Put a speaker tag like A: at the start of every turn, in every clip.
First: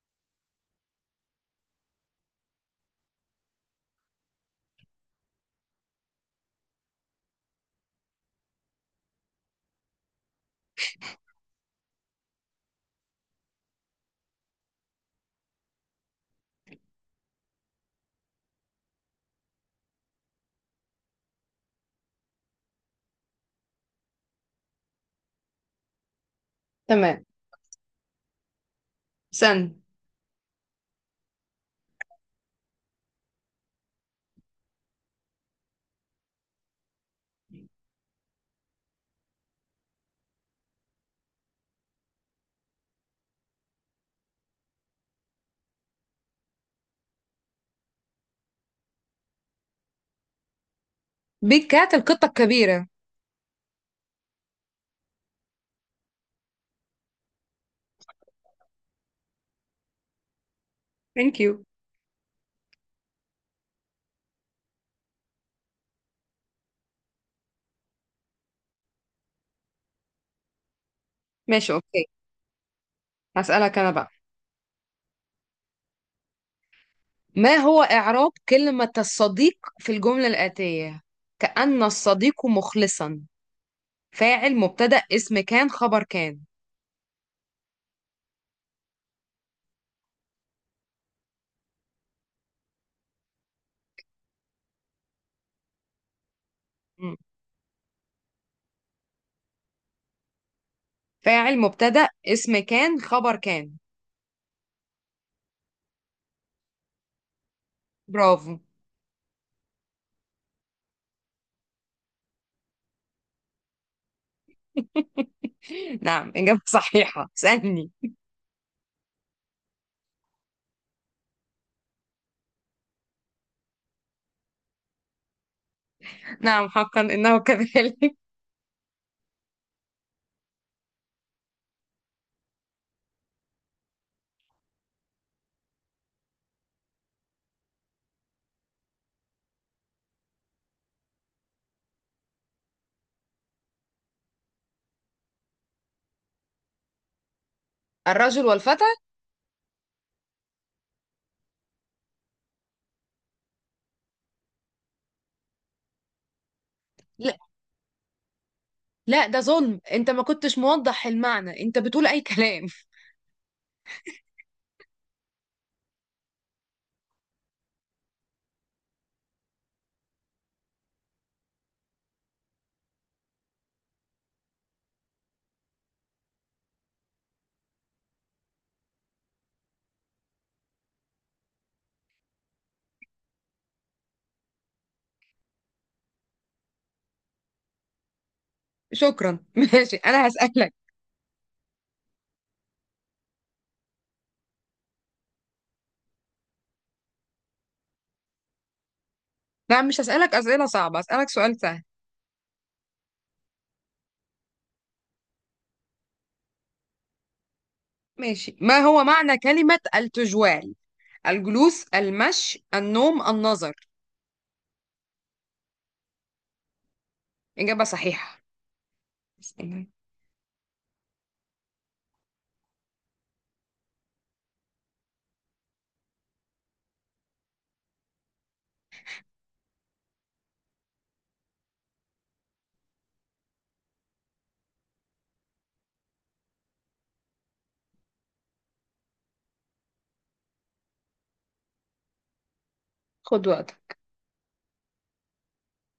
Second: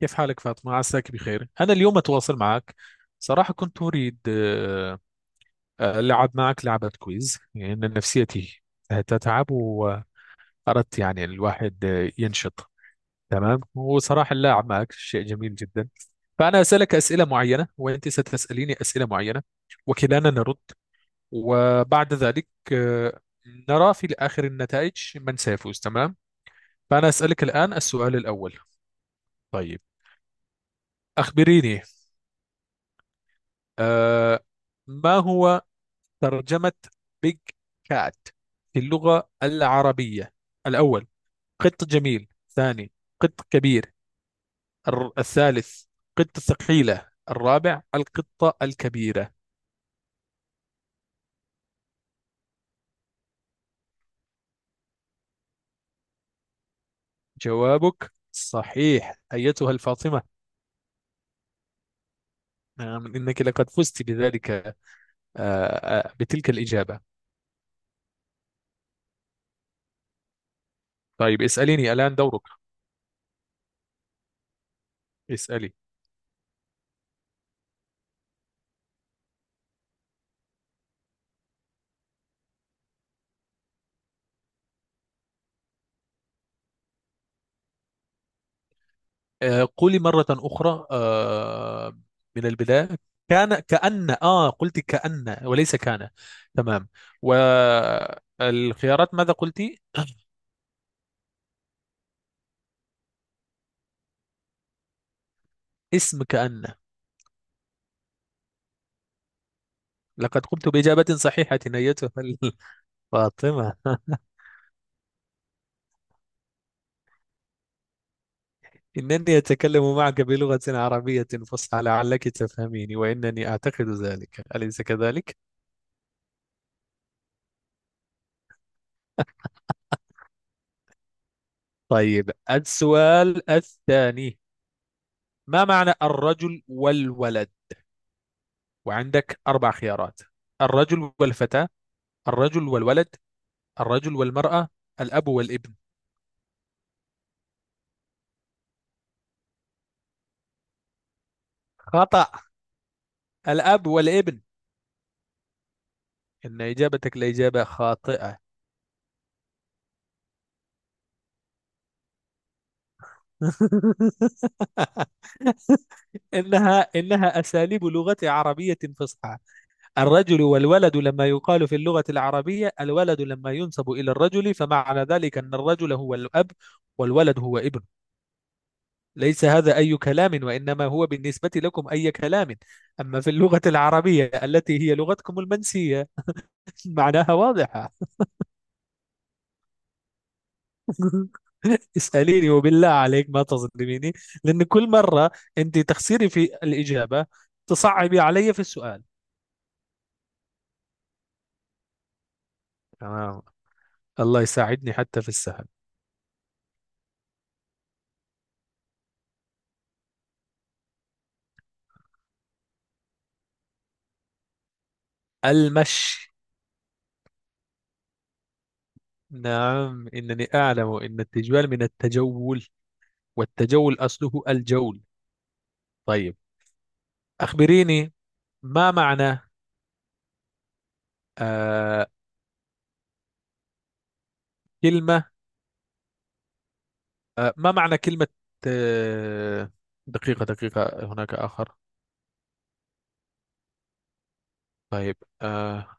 A: كيف حالك فاطمة؟ عساك بخير. أنا اليوم أتواصل معك، صراحة كنت أريد ألعب معك لعبة كويز، لأن يعني نفسيتي تتعب، وأردت يعني الواحد ينشط. تمام، وصراحة اللعب معك شيء جميل جدا. فأنا أسألك أسئلة معينة، وأنت ستسأليني أسئلة معينة، وكلانا نرد، وبعد ذلك نرى في آخر النتائج من سيفوز. تمام، فأنا
B: تمام.
A: أسألك الآن السؤال الأول.
B: استنى.
A: طيب، أخبريني، آه، ما هو ترجمة بيج كات في اللغة العربية؟ الأول: قط جميل. ثاني: قط كبير. الثالث: قطة ثقيلة. الرابع: القطة الكبيرة.
B: بيج كات، القطة الكبيرة.
A: جوابك صحيح أيتها الفاطمة.
B: ثانك يو.
A: نعم إنك لقد فزت بذلك، بتلك الإجابة. طيب
B: ماشي،
A: اسأليني
B: اوكي.
A: الآن، دورك.
B: هسألك انا بقى.
A: اسألي.
B: ما هو إعراب كلمة الصديق في الجملة الآتية: كأن الصديق مخلصا؟ فاعل، مبتدأ، اسم كان، خبر كان.
A: قولي مرة أخرى من البداية، كان كأن قلت كأن وليس كان. تمام.
B: مم.
A: والخيارات ماذا قلتي؟
B: فاعل، مبتدأ، اسم كان، خبر كان.
A: اسم كأن.
B: برافو.
A: لقد قمت بإجابة صحيحة أيتها فاطمة.
B: نعم، إجابة صحيحة. اسألني.
A: إنني أتكلم معك بلغة عربية فصحى لعلك تفهميني، وإنني أعتقد ذلك، أليس كذلك؟
B: نعم، حقا إنه كذلك.
A: طيب، السؤال الثاني: ما معنى الرجل والولد؟ وعندك أربع خيارات: الرجل والفتاة، الرجل والولد، الرجل والمرأة، الأب والابن.
B: الرجل والفتى.
A: خطأ. الأب والابن. إن إجابتك
B: لا،
A: لإجابة خاطئة.
B: لا، ده ظلم. انت ما كنتش موضح المعنى، انت بتقول اي كلام.
A: إنها أساليب لغة عربية فصحى. الرجل والولد، لما يقال في اللغة العربية الولد لما ينسب إلى الرجل، فمعنى ذلك أن الرجل هو الأب، والولد هو ابن. ليس هذا أي كلام، وإنما هو بالنسبة لكم أي كلام. أما في اللغة العربية التي هي لغتكم المنسية، معناها واضحة.
B: شكرا. ماشي، انا هسألك.
A: اسأليني وبالله عليك ما تظلميني، لأن كل مرة أنت تخسري في الإجابة تصعبي علي في السؤال.
B: لا، مش هسألك أسئلة صعبة، هسألك سؤال سهل.
A: تمام، الله يساعدني حتى في السهل.
B: ماشي. ما هو معنى كلمة التجوال؟ الجلوس، المشي، النوم، النظر.
A: المشي.
B: إجابة صحيحة. استنى،
A: نعم، إنني أعلم أن التجوال من التجول، والتجول أصله الجول. طيب، أخبريني، ما معنى آه كلمة، ما معنى كلمة، آه دقيقة هناك آخر.
B: خد وقتك.
A: طيب، آه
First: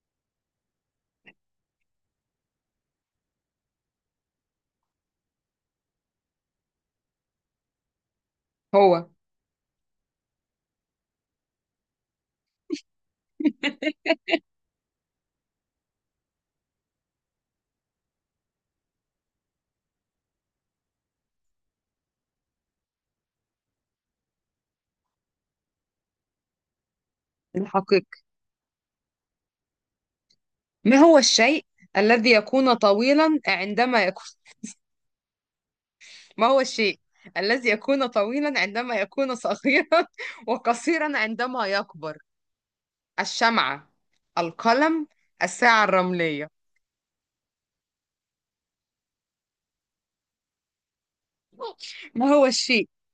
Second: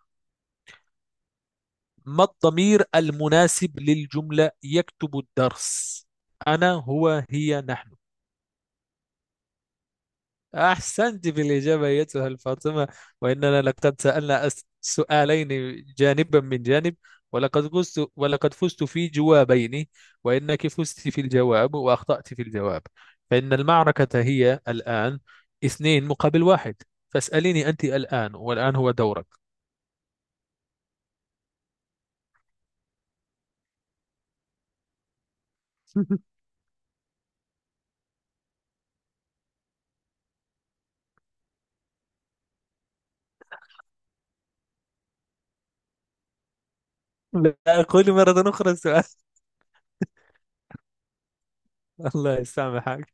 A: ما الضمير المناسب للجملة يكتب الدرس؟ أنا، هو، هي، نحن.
B: هو.
A: أحسنت في الإجابة أيتها الفاطمة. وإننا لقد سألنا سؤالين جانبا من جانب، ولقد فزت، ولقد فزت في جوابين، وإنك فزت في الجواب وأخطأت في الجواب. فإن المعركة هي الآن اثنين مقابل واحد. فاسأليني أنت
B: الحقيقة.
A: الآن، والآن هو دورك.
B: ما هو الشيء الذي يكون طويلا عندما يكون. ما هو الشيء الذي يكون طويلا عندما يكون صغيرا وقصيرا عندما يكبر؟ الشمعة، القلم، الساعة الرملية.
A: لا، أقول مرة أخرى السؤال.
B: ما
A: الله
B: هو الشيء
A: يسامحك.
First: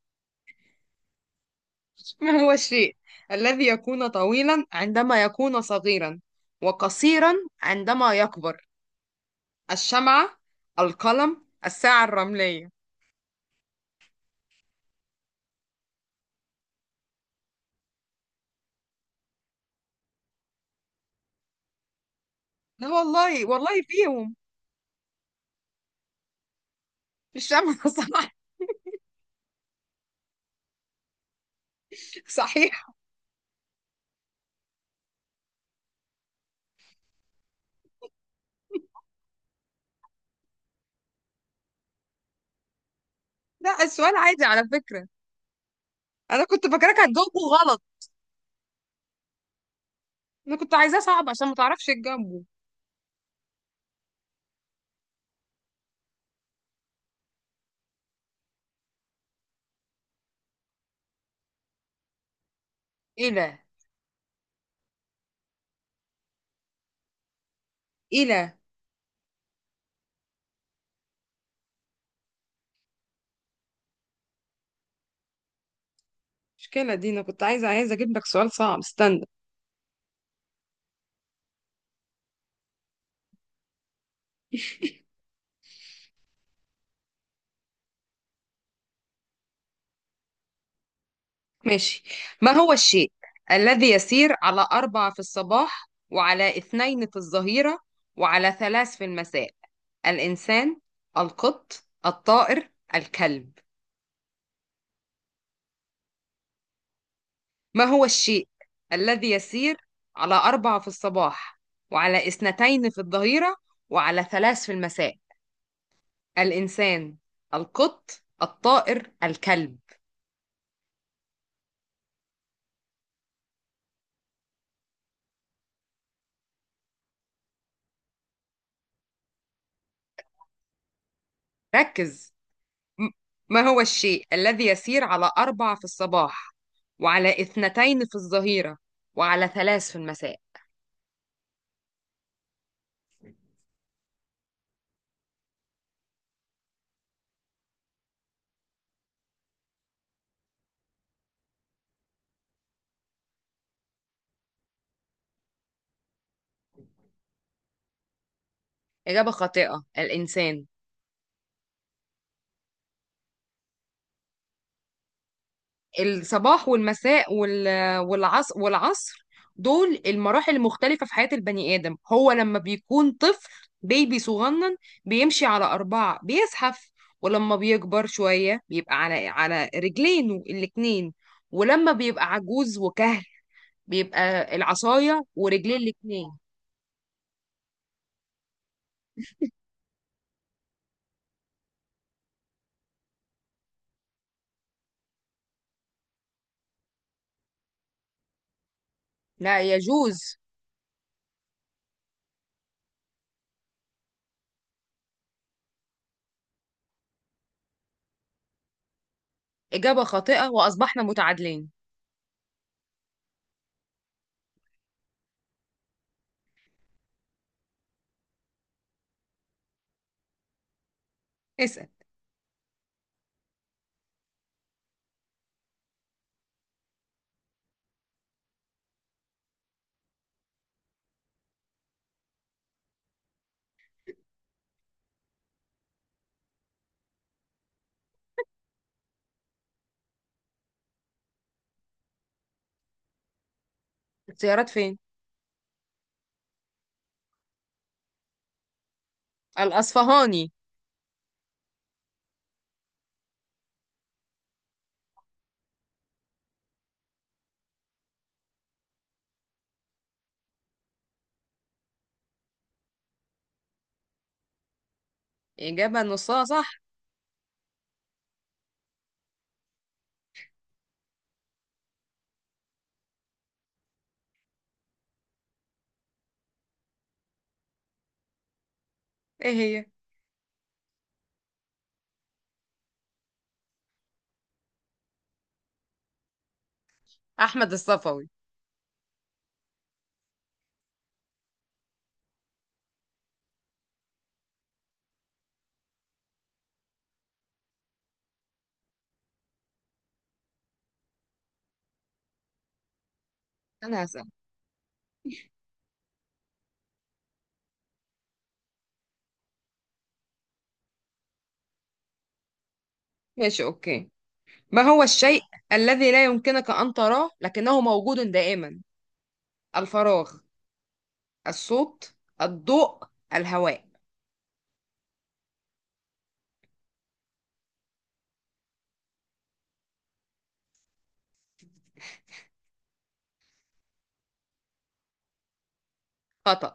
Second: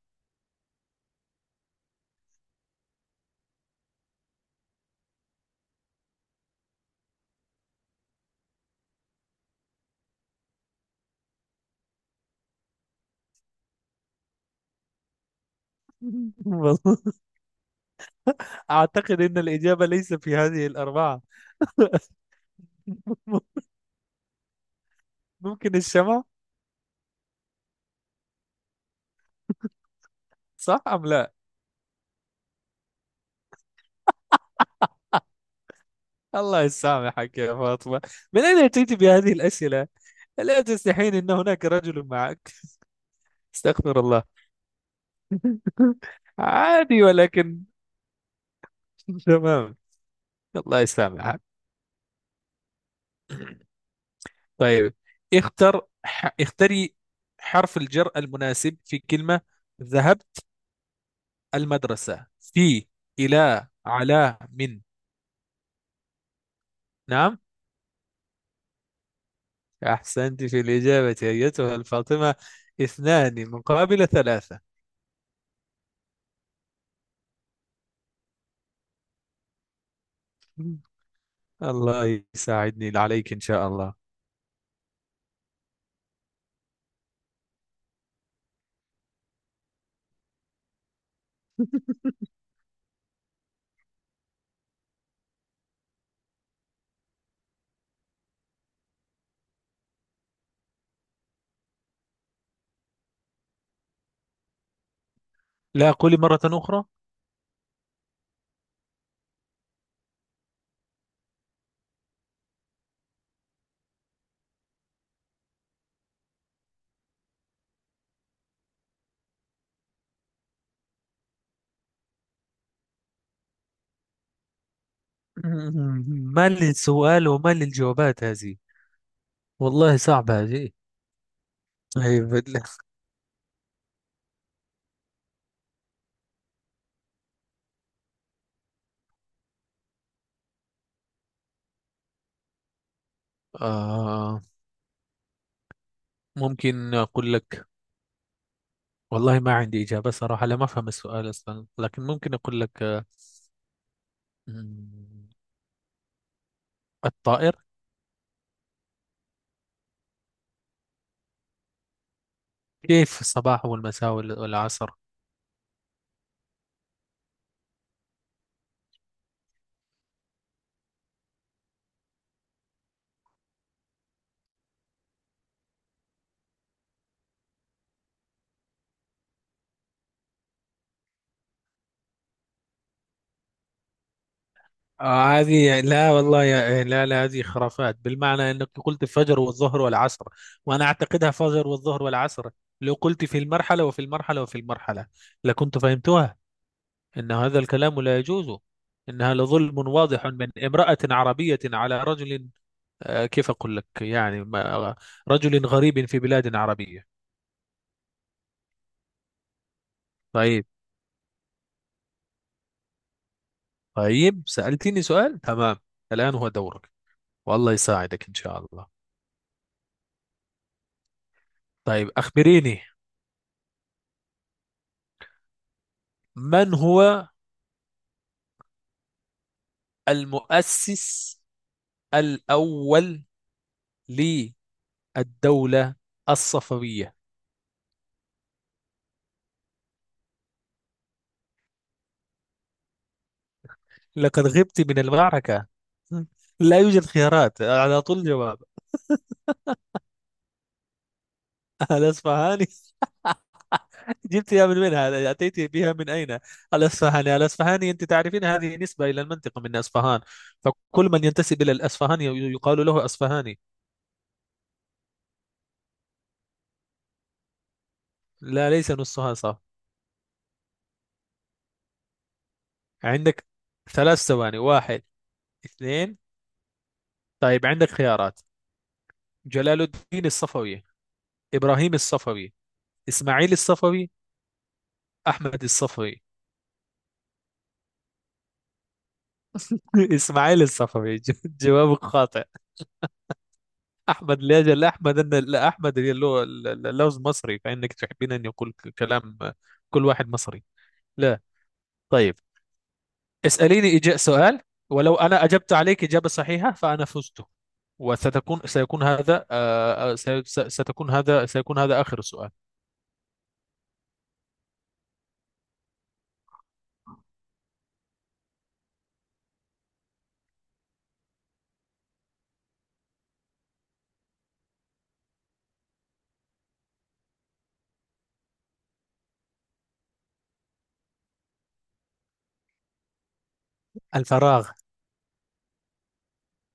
B: ما هو الشيء الذي يكون طويلا عندما يكون صغيرا وقصيرا عندما يكبر؟ الشمعة، القلم، الساعة الرملية.
A: والله أعتقد أن الإجابة ليس في هذه الأربعة.
B: لا والله، والله فيهم.
A: ممكن الشمع.
B: الشمعة. صح؟
A: صح أم لا؟
B: صحيح.
A: الله يسامحك يا فاطمة، من أين أتيت بهذه الأسئلة؟ ألا تستحين أن هناك رجل معك؟
B: لا،
A: استغفر
B: السؤال
A: الله.
B: عادي على فكرة. أنا كنت فاكراك
A: عادي،
B: هتجاوبه
A: ولكن
B: غلط.
A: تمام.
B: أنا كنت
A: الله
B: عايزاه صعب
A: يسامحك.
B: عشان ما تعرفش تجاوبه.
A: طيب، اختري حرف الجر المناسب في كلمة ذهبت المدرسة: في،
B: إيه، لا.
A: إلى، على، من. نعم،
B: إيه، لا.
A: أحسنت في الإجابة أيتها الفاطمة. اثنان مقابل ثلاثة.
B: المشكلة دي أنا كنت عايزة أجيب لك سؤال صعب. استنى.
A: الله يساعدني عليك إن شاء الله.
B: ماشي. ما هو الشيء الذي يسير على أربعة في الصباح وعلى اثنين في الظهيرة وعلى ثلاث في المساء؟ الإنسان، القط، الطائر، الكلب.
A: لا، قولي مرة أخرى.
B: ما هو الشيء الذي يسير على أربعة في الصباح وعلى اثنتين في الظهيرة وعلى ثلاث في المساء؟ الإنسان، القط، الطائر، الكلب.
A: ما للسؤال وما للجوابات هذه، والله صعبة هذه. أي
B: ركز.
A: بالله.
B: م- ما هو الشيء الذي يسير على أربع في الصباح وعلى اثنتين في الظهيرة وعلى ثلاث في المساء؟
A: آه ممكن أقول لك، والله ما عندي إجابة صراحة، لا ما أفهم السؤال أصلا، لكن ممكن أقول لك مم، الطائر.
B: إجابة خاطئة، الإنسان.
A: كيف الصباح والمساء والعصر؟
B: الصباح والمساء والعصر، والعصر دول المراحل المختلفة في حياة البني آدم. هو لما بيكون طفل، بيبي صغنن، بيمشي على أربعة، بيزحف. ولما بيكبر شوية بيبقى على رجلين الاتنين. ولما بيبقى عجوز وكهل، بيبقى العصاية ورجلين
A: هذه لا
B: الاتنين.
A: والله يا إيه، لا هذه خرافات، بالمعنى انك قلت الفجر والظهر والعصر، وانا اعتقدها فجر والظهر والعصر. لو قلت في المرحلة وفي المرحلة وفي المرحلة لكنت فهمتها. ان هذا الكلام لا يجوز، انها
B: لا
A: لظلم واضح
B: يجوز.
A: من امرأة عربية على رجل. كيف اقول لك يعني رجل غريب في بلاد عربية.
B: إجابة خاطئة
A: طيب.
B: وأصبحنا متعادلين.
A: طيب، سألتني سؤال، تمام، الآن هو دورك، والله يساعدك ان شاء الله.
B: اسأل.
A: طيب، اخبريني، من هو المؤسس الأول للدولة الصفوية؟ لقد
B: اختيارات
A: غبت
B: فين؟
A: من المعركة. لا يوجد خيارات، على طول جواب.
B: الأصفهاني.
A: الأصفهاني. جبتها من وين؟ هذا أتيت بها من أين؟ الأصفهاني، الأصفهاني أنت تعرفين هذه نسبة إلى المنطقة، من أصفهان، فكل من ينتسب إلى الأصفهاني يقال له أصفهاني.
B: إجابة نصها صح.
A: لا، ليس نصها صح. عندك ثلاث ثواني: واحد، اثنين. طيب، عندك خيارات:
B: ايه
A: جلال
B: هي؟
A: الدين الصفوي، إبراهيم الصفوي، اسماعيل الصفوي، احمد الصفوي.
B: أحمد الصفوي.
A: اسماعيل الصفوي. جوابك خاطئ. احمد، لاجل احمد ان لا احمد، اللي هو اللوز مصري، فانك تحبين ان يقول كلام كل واحد مصري. لا. طيب، اساليني
B: انا
A: إجاء
B: هسأل.
A: سؤال، ولو انا اجبت عليك اجابه صحيحه فانا فزت. سيكون هذا ستكون هذا سيكون هذا اخر سؤال.
B: ماشي، أوكي. ما هو الشيء الذي لا يمكنك أن تراه لكنه موجود دائما؟ الفراغ، الصوت، الضوء، الهواء.
A: الفراغ.
B: خطأ.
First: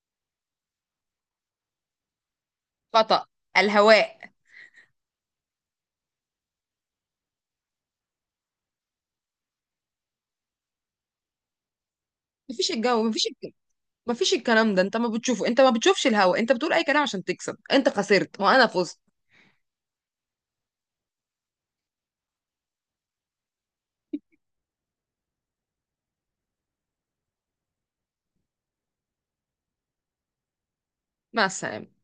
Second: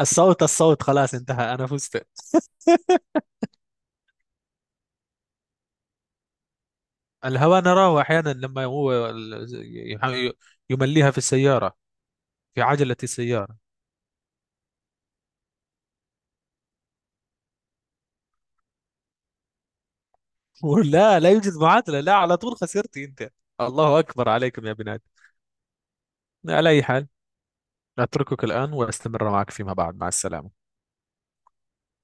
A: الصوت. الصوت، خلاص انتهى، انا فزت.
B: خطأ. الهواء.
A: الهواء نراه أحيانا لما هو يح- يمليها في السيارة، في
B: مفيش
A: عجلة
B: الجو،
A: السيارة.
B: مفيش الكلام ده. انت ما بتشوفه، انت ما بتشوفش الهواء. انت بتقول اي كلام عشان تكسب. انت خسرت وانا فزت.
A: لا، لا يوجد معادلة، لا، على طول خسرتي أنت. الله أكبر عليكم يا بنات. على أي حال، أتركك الآن وأستمر معك فيما بعد. مع السلامة.
B: مع السلامة.